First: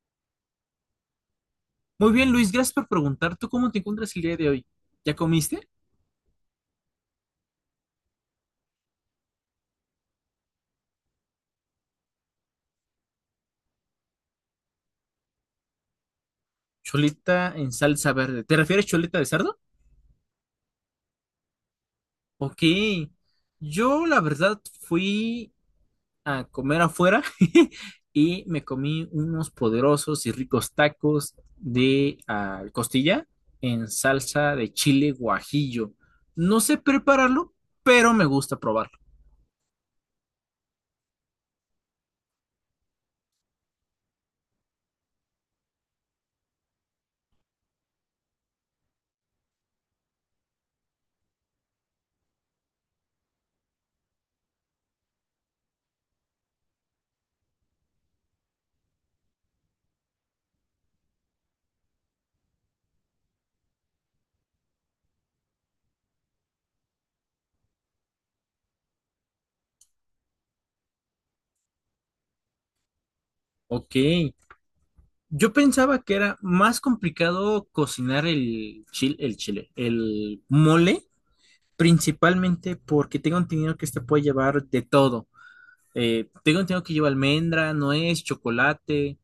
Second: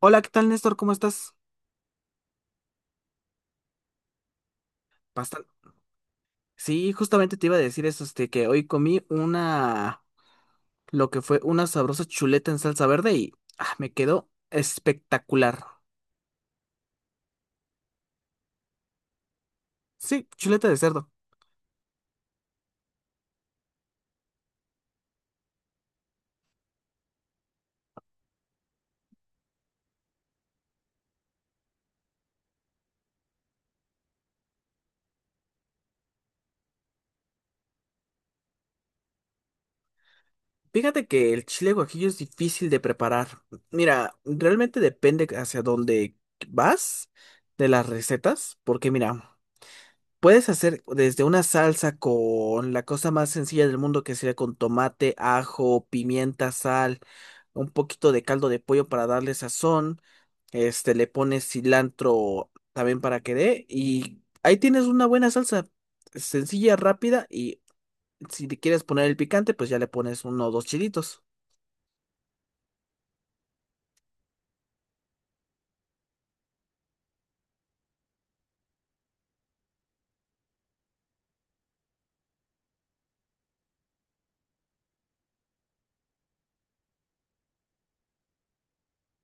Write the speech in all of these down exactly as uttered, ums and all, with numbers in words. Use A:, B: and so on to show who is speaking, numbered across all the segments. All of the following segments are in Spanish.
A: Hola, ¿qué tal, Néstor? ¿Cómo estás?
B: Muy bien, Luis, gracias por preguntar. ¿Tú cómo te encuentras el día de hoy? ¿Ya comiste?
A: Bastante. Sí, justamente te iba a decir eso, este, que hoy comí una, lo que fue una sabrosa chuleta en salsa verde y ah, me quedó espectacular.
B: Choleta en salsa verde. ¿Te refieres choleta de cerdo?
A: Sí, chuleta de cerdo.
B: Ok. Yo, la verdad, fui a comer afuera y me comí unos poderosos y ricos tacos de ah, costilla en salsa de chile guajillo. No sé prepararlo, pero me gusta probarlo.
A: Fíjate que el chile guajillo es difícil de preparar. Mira, realmente depende hacia dónde vas de las recetas, porque mira, puedes hacer desde una salsa con la cosa más sencilla del mundo, que sería con tomate, ajo, pimienta, sal, un poquito de caldo de pollo para darle sazón. Este, le pones cilantro también para que dé. Y ahí tienes una buena salsa sencilla, rápida. Y si le quieres poner el picante, pues ya le pones uno o dos chilitos.
B: Ok. Yo pensaba que era más complicado cocinar el chile, el chile, el mole. Principalmente porque tengo entendido que este puede llevar de todo. Eh, tengo entendido que lleva almendra, nuez, chocolate.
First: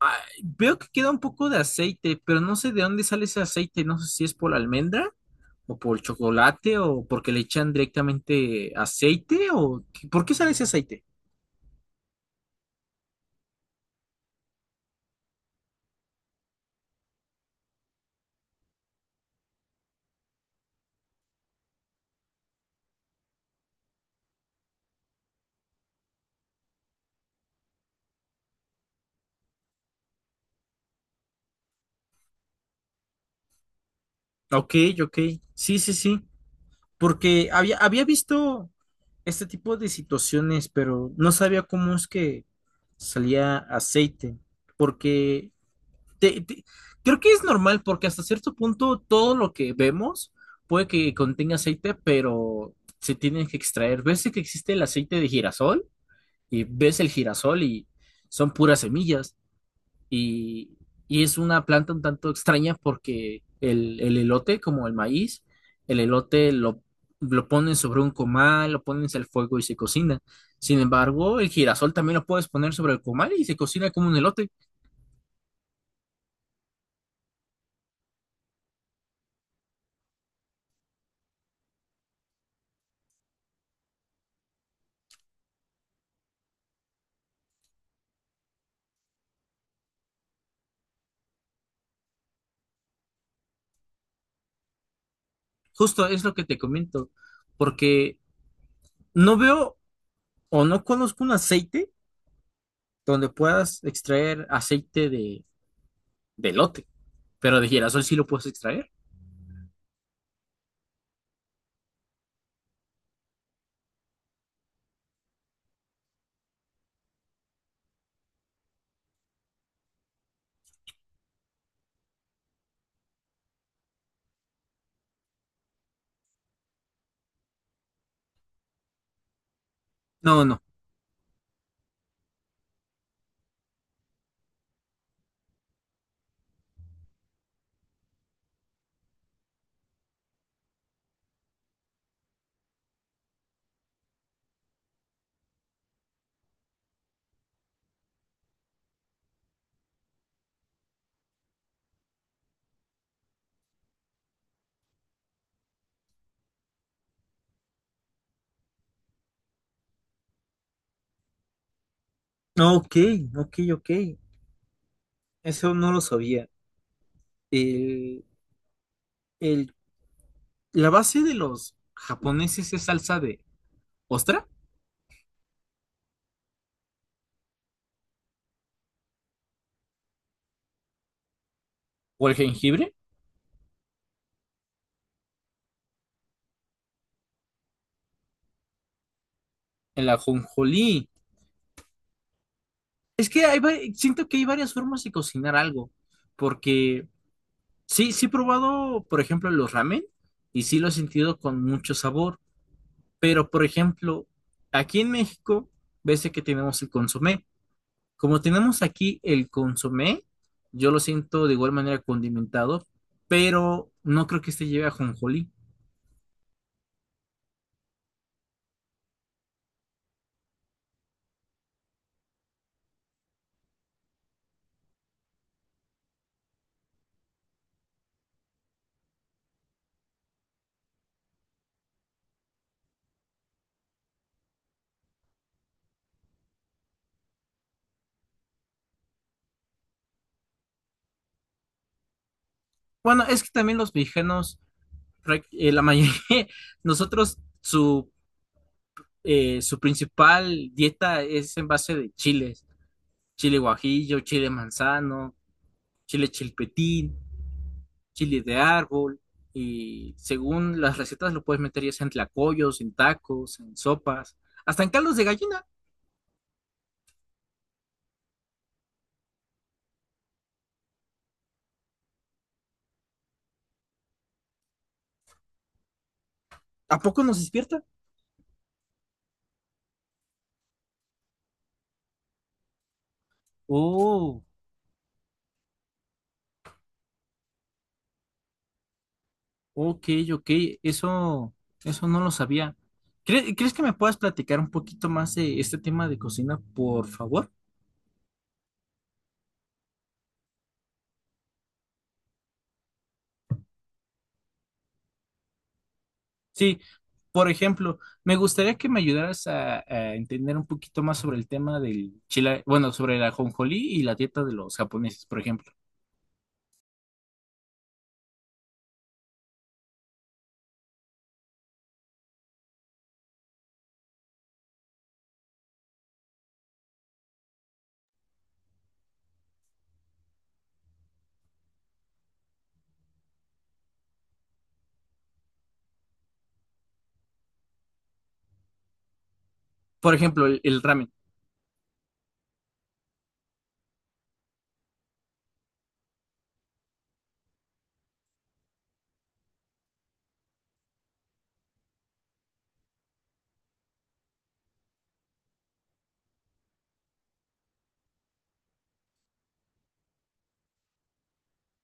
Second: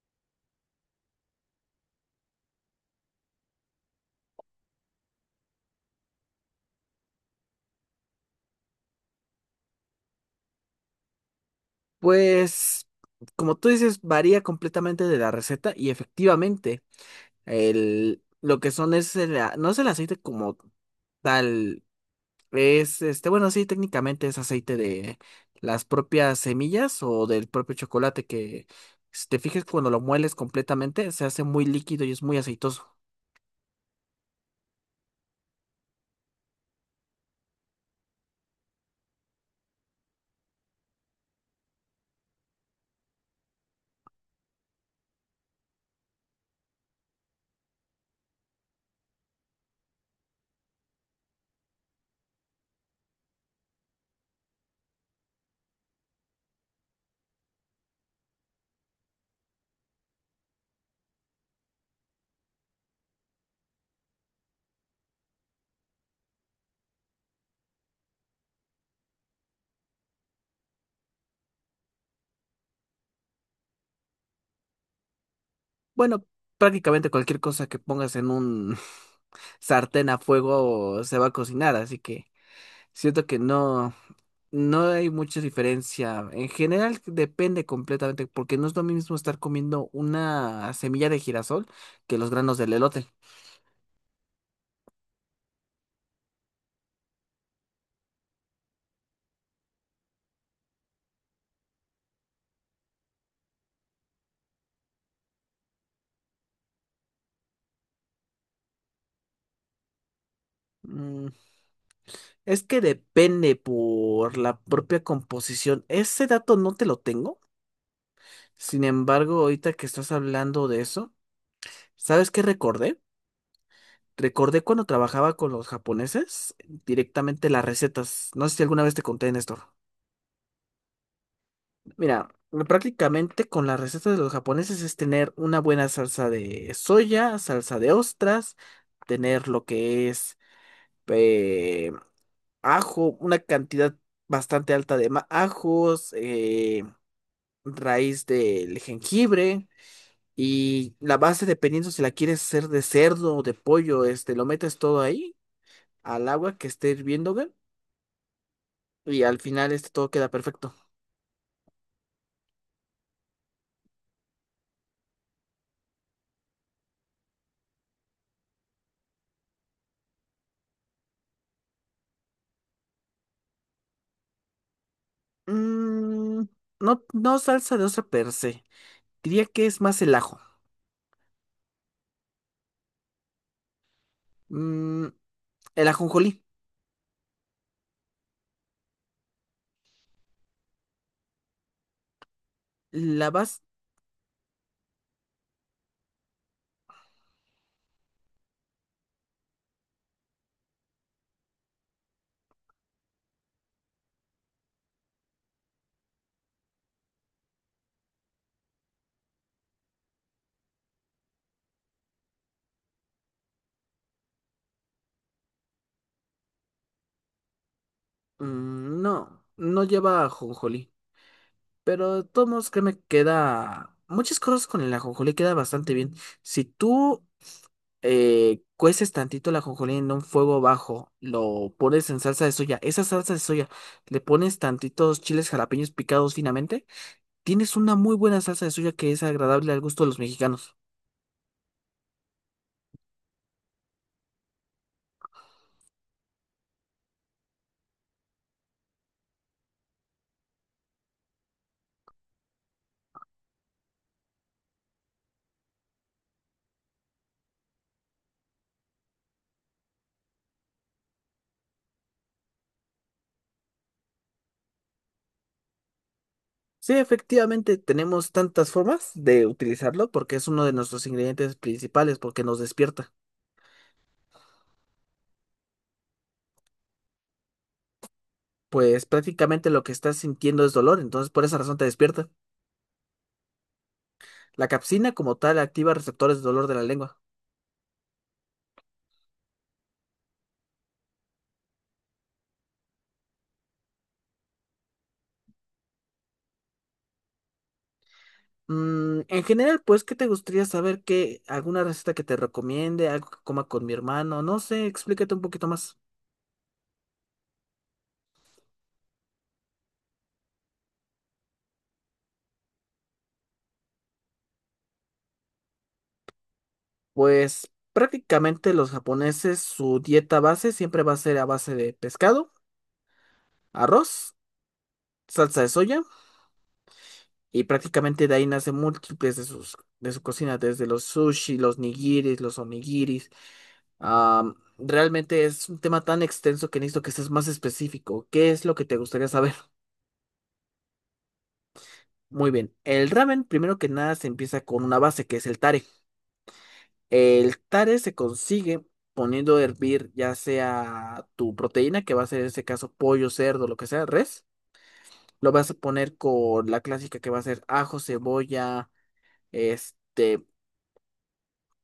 B: Ah, veo que queda un poco de aceite, pero no sé de dónde sale ese aceite. No sé si es por la almendra o por el chocolate o porque le echan directamente aceite o qué- por qué sale ese aceite.
A: Pues, como tú dices, varía completamente de la receta y efectivamente. El, lo que son es el, a- no es el aceite como tal, es este, bueno, sí, técnicamente es aceite de las propias semillas o del propio chocolate que, si te fijas, cuando lo mueles completamente, se hace muy líquido y es muy aceitoso.
B: Ok, ok. Sí, sí, sí. Porque había, había visto este tipo de situaciones, pero no sabía cómo es que salía aceite. Porque te, te- creo que es normal porque hasta cierto punto todo lo que vemos puede que contenga aceite, pero se tienen que extraer. Ves que existe el aceite de girasol y ves el girasol y son puras semillas y, y es una planta un tanto extraña porque el, el elote, como el maíz, el elote lo, lo ponen sobre un comal, lo pones al fuego y se cocina. Sin embargo, el girasol también lo puedes poner sobre el comal y se cocina como un elote.
A: Bueno, prácticamente cualquier cosa que pongas en un sartén a fuego se va a cocinar, así que siento que no. No hay mucha diferencia. En general depende completamente, porque no es lo mismo estar comiendo una semilla de girasol que los granos del elote.
B: Justo es lo que te comento, porque no veo o no conozco un aceite donde puedas extraer aceite de, de elote, pero de girasol sí lo puedes extraer.
A: Mm, es que depende por la propia composición. Ese dato no te lo tengo. Sin embargo, ahorita que estás hablando de eso, ¿sabes qué recordé? Recordé cuando trabajaba con los japoneses directamente las recetas. No sé si alguna vez te conté, Néstor.
B: No, no.
A: Mira, prácticamente con las recetas de los japoneses es tener una buena salsa de soya, salsa de ostras, tener lo que es eh, ajo, una cantidad bastante alta de ma- ajos, eh, raíz del jengibre y la base, dependiendo si la quieres hacer de cerdo o de pollo, este, lo metes todo ahí al agua que esté hirviendo, güey, y al final este todo queda perfecto.
B: Ok, ok, ok. Eso no lo sabía. El, el- la base de los japoneses es salsa de ostra
A: Mm, no, no salsa de ostra per se. Diría que es más el ajo.
B: o el jengibre,
A: Mm, el ajonjolí.
B: el ajonjolí.
A: ¿La
B: Es que hay,
A: vas?
B: va- siento que hay varias formas de cocinar algo, porque sí, sí he probado, por ejemplo, los ramen y sí lo he sentido con mucho sabor, pero por ejemplo, aquí en México, ves que tenemos el consomé. Como tenemos aquí el consomé, yo lo siento de igual manera condimentado, pero no creo que este lleve ajonjolí.
A: Mm, no, no lleva ajonjolí. Pero de todos modos, créeme, queda... Muchas cosas con el ajonjolí queda bastante bien. Si tú eh, cueces tantito el ajonjolí en un fuego bajo, lo pones en salsa de soya. Esa salsa de soya, le pones tantitos chiles jalapeños picados finamente. Tienes una muy buena salsa de soya que es agradable al gusto de los mexicanos.
B: Bueno, es que también los mexicanos, prac- eh, la mayoría, nosotros su, eh, su principal dieta es en base de chiles, chile guajillo, chile manzano, chile chilpetín, chiles de árbol, y según las recetas lo puedes meter ya sea en tlacoyos, en tacos, en sopas, hasta en caldos de gallina.
A: Sí, efectivamente, tenemos tantas formas de utilizarlo porque es uno de nuestros ingredientes principales, porque nos despierta.
B: ¿A poco nos despierta?
A: Pues prácticamente lo que estás sintiendo es dolor, entonces por esa razón te despierta.
B: Oh,
A: La capsina como tal activa receptores de dolor de la lengua.
B: ok, ok, eso, eso no lo sabía. ¿Cre- ¿Crees que me puedas platicar un poquito más de este tema de cocina, por favor?
A: Mm, en general, pues, ¿qué te gustaría saber? ¿Qué, alguna receta que te recomiende? ¿Algo que coma con mi hermano? No sé, explícate un poquito más.
B: Sí, por ejemplo, me gustaría que me ayudaras a, a entender un poquito más sobre el tema del chile, bueno, sobre la ajonjolí y la dieta de los japoneses, por ejemplo.
A: Pues prácticamente los japoneses, su dieta base siempre va a ser a base de pescado, arroz, salsa de soya. Y prácticamente de ahí nace múltiples de sus, de su cocina, desde los sushi, los nigiris, los onigiris. Am, realmente es un tema tan extenso que necesito que seas más específico. ¿Qué es lo que te gustaría saber?
B: Por ejemplo, el, el ramen.
A: Muy bien. El ramen, primero que nada, se empieza con una base que es el tare. El tare se consigue poniendo a hervir ya sea tu proteína, que va a ser en este caso pollo, cerdo, lo que sea, res. Lo vas a poner con la clásica que va a ser ajo, cebolla, este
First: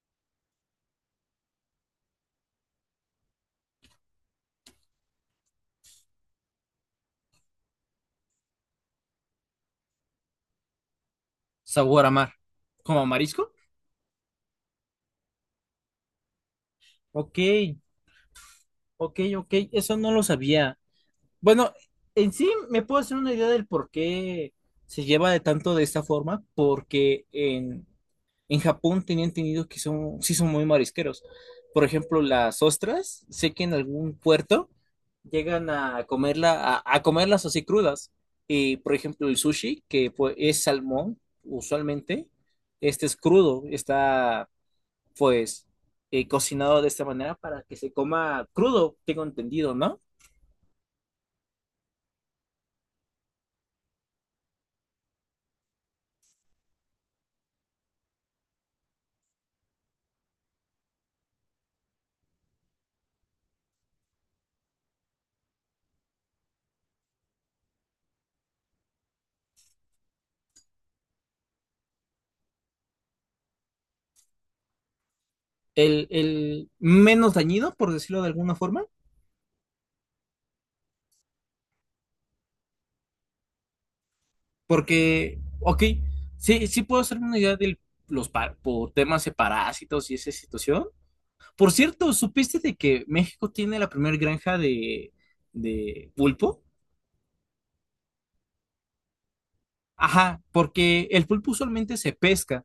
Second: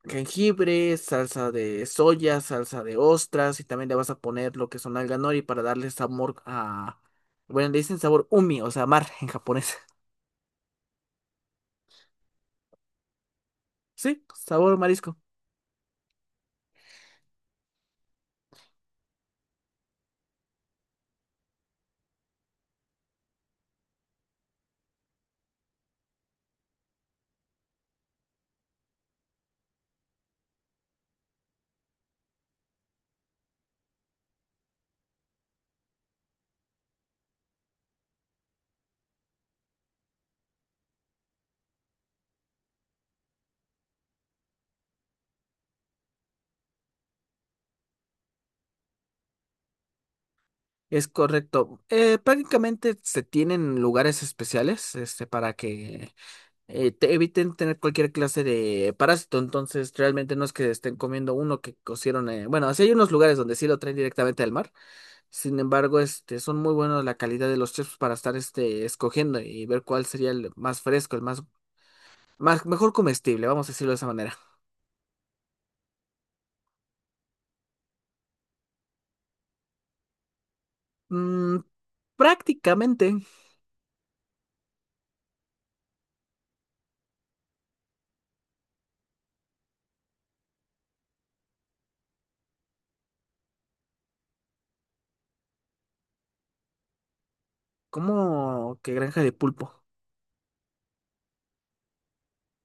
A: jengibre, salsa de soya, salsa de ostras y también le vas a poner lo que son alga nori para darle sabor a... Bueno, le dicen sabor umi, o sea, mar en japonés.
B: Sabor a mar. ¿Como marisco?
A: Sí, sabor marisco.
B: Ok, ok, ok, eso no lo sabía. Bueno, en sí me puedo hacer una idea del por qué se lleva de tanto de esta forma, porque en, en Japón tenían entendido que son, sí son muy marisqueros. Por ejemplo, las ostras, sé que en algún puerto llegan a comerla, a, a comerlas así crudas. Y por ejemplo, el sushi, que pues, es salmón, usualmente, este es crudo, está pues eh, cocinado de esta manera para que se coma crudo, tengo entendido, ¿no?
A: Es correcto. Eh, prácticamente se tienen lugares especiales este, para que eh, te eviten tener cualquier clase de parásito. Entonces, realmente no es que estén comiendo uno que cocieron. eh, Bueno, así hay unos lugares donde sí lo traen directamente del mar. Sin embargo, este, son muy buenos la calidad de los chips para estar este, escogiendo y ver cuál sería el más fresco, el más, más mejor comestible, vamos a decirlo de esa manera.
B: El, el menos dañino, por decirlo de alguna forma,
A: Mm, Prácticamente
B: porque, ok, sí, sí puedo hacerme una idea de los pa- por temas de parásitos y esa situación. Por cierto, ¿supiste de que México tiene la primera granja de, de pulpo?
A: como que granja de pulpo.
B: Ajá, porque el pulpo usualmente se pesca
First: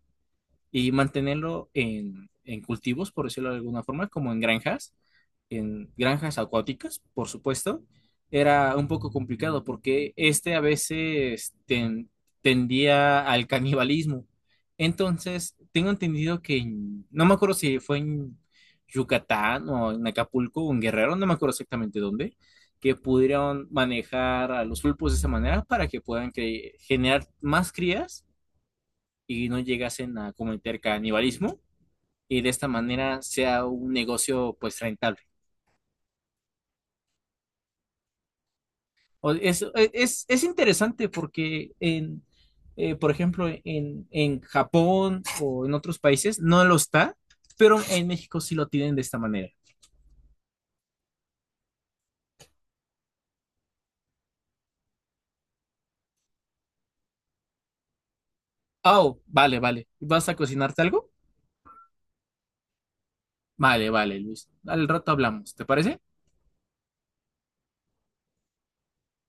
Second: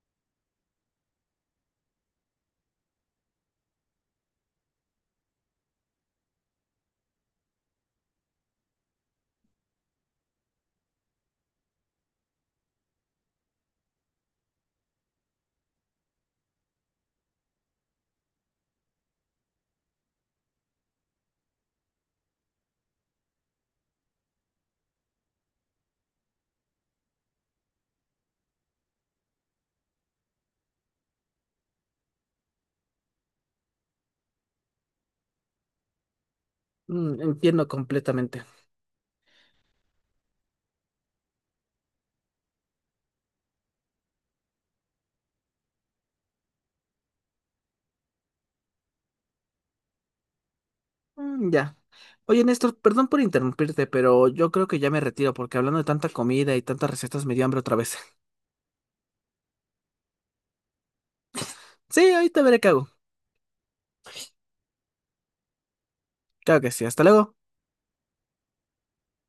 B: y mantenerlo en, en cultivos, por decirlo de alguna forma, como en granjas, en granjas acuáticas, por supuesto, era un poco complicado porque este a veces ten- tendía al canibalismo. Entonces, tengo entendido que, en- no me acuerdo si fue en Yucatán o en Acapulco o en Guerrero, no me acuerdo exactamente dónde, que pudieron manejar a los pulpos de esa manera para que puedan cre- generar más crías y no llegasen a cometer canibalismo y de esta manera sea un negocio pues rentable.
A: Mm, entiendo completamente.
B: O- Es, e, es, es interesante porque en, eh, por ejemplo, en, en Japón o en otros países no lo está, pero en México sí lo tienen de esta manera.
A: Mm, ya. Oye, Néstor, perdón por interrumpirte, pero yo creo que ya me retiro porque hablando de tanta comida y tantas recetas me dio hambre otra vez.
B: Oh, vale, vale. ¿Vas a cocinarte algo?
A: Sí, ahorita veré qué hago.
B: Vale, vale, Luis. Al rato hablamos, ¿te parece?
A: Claro que sí, hasta luego.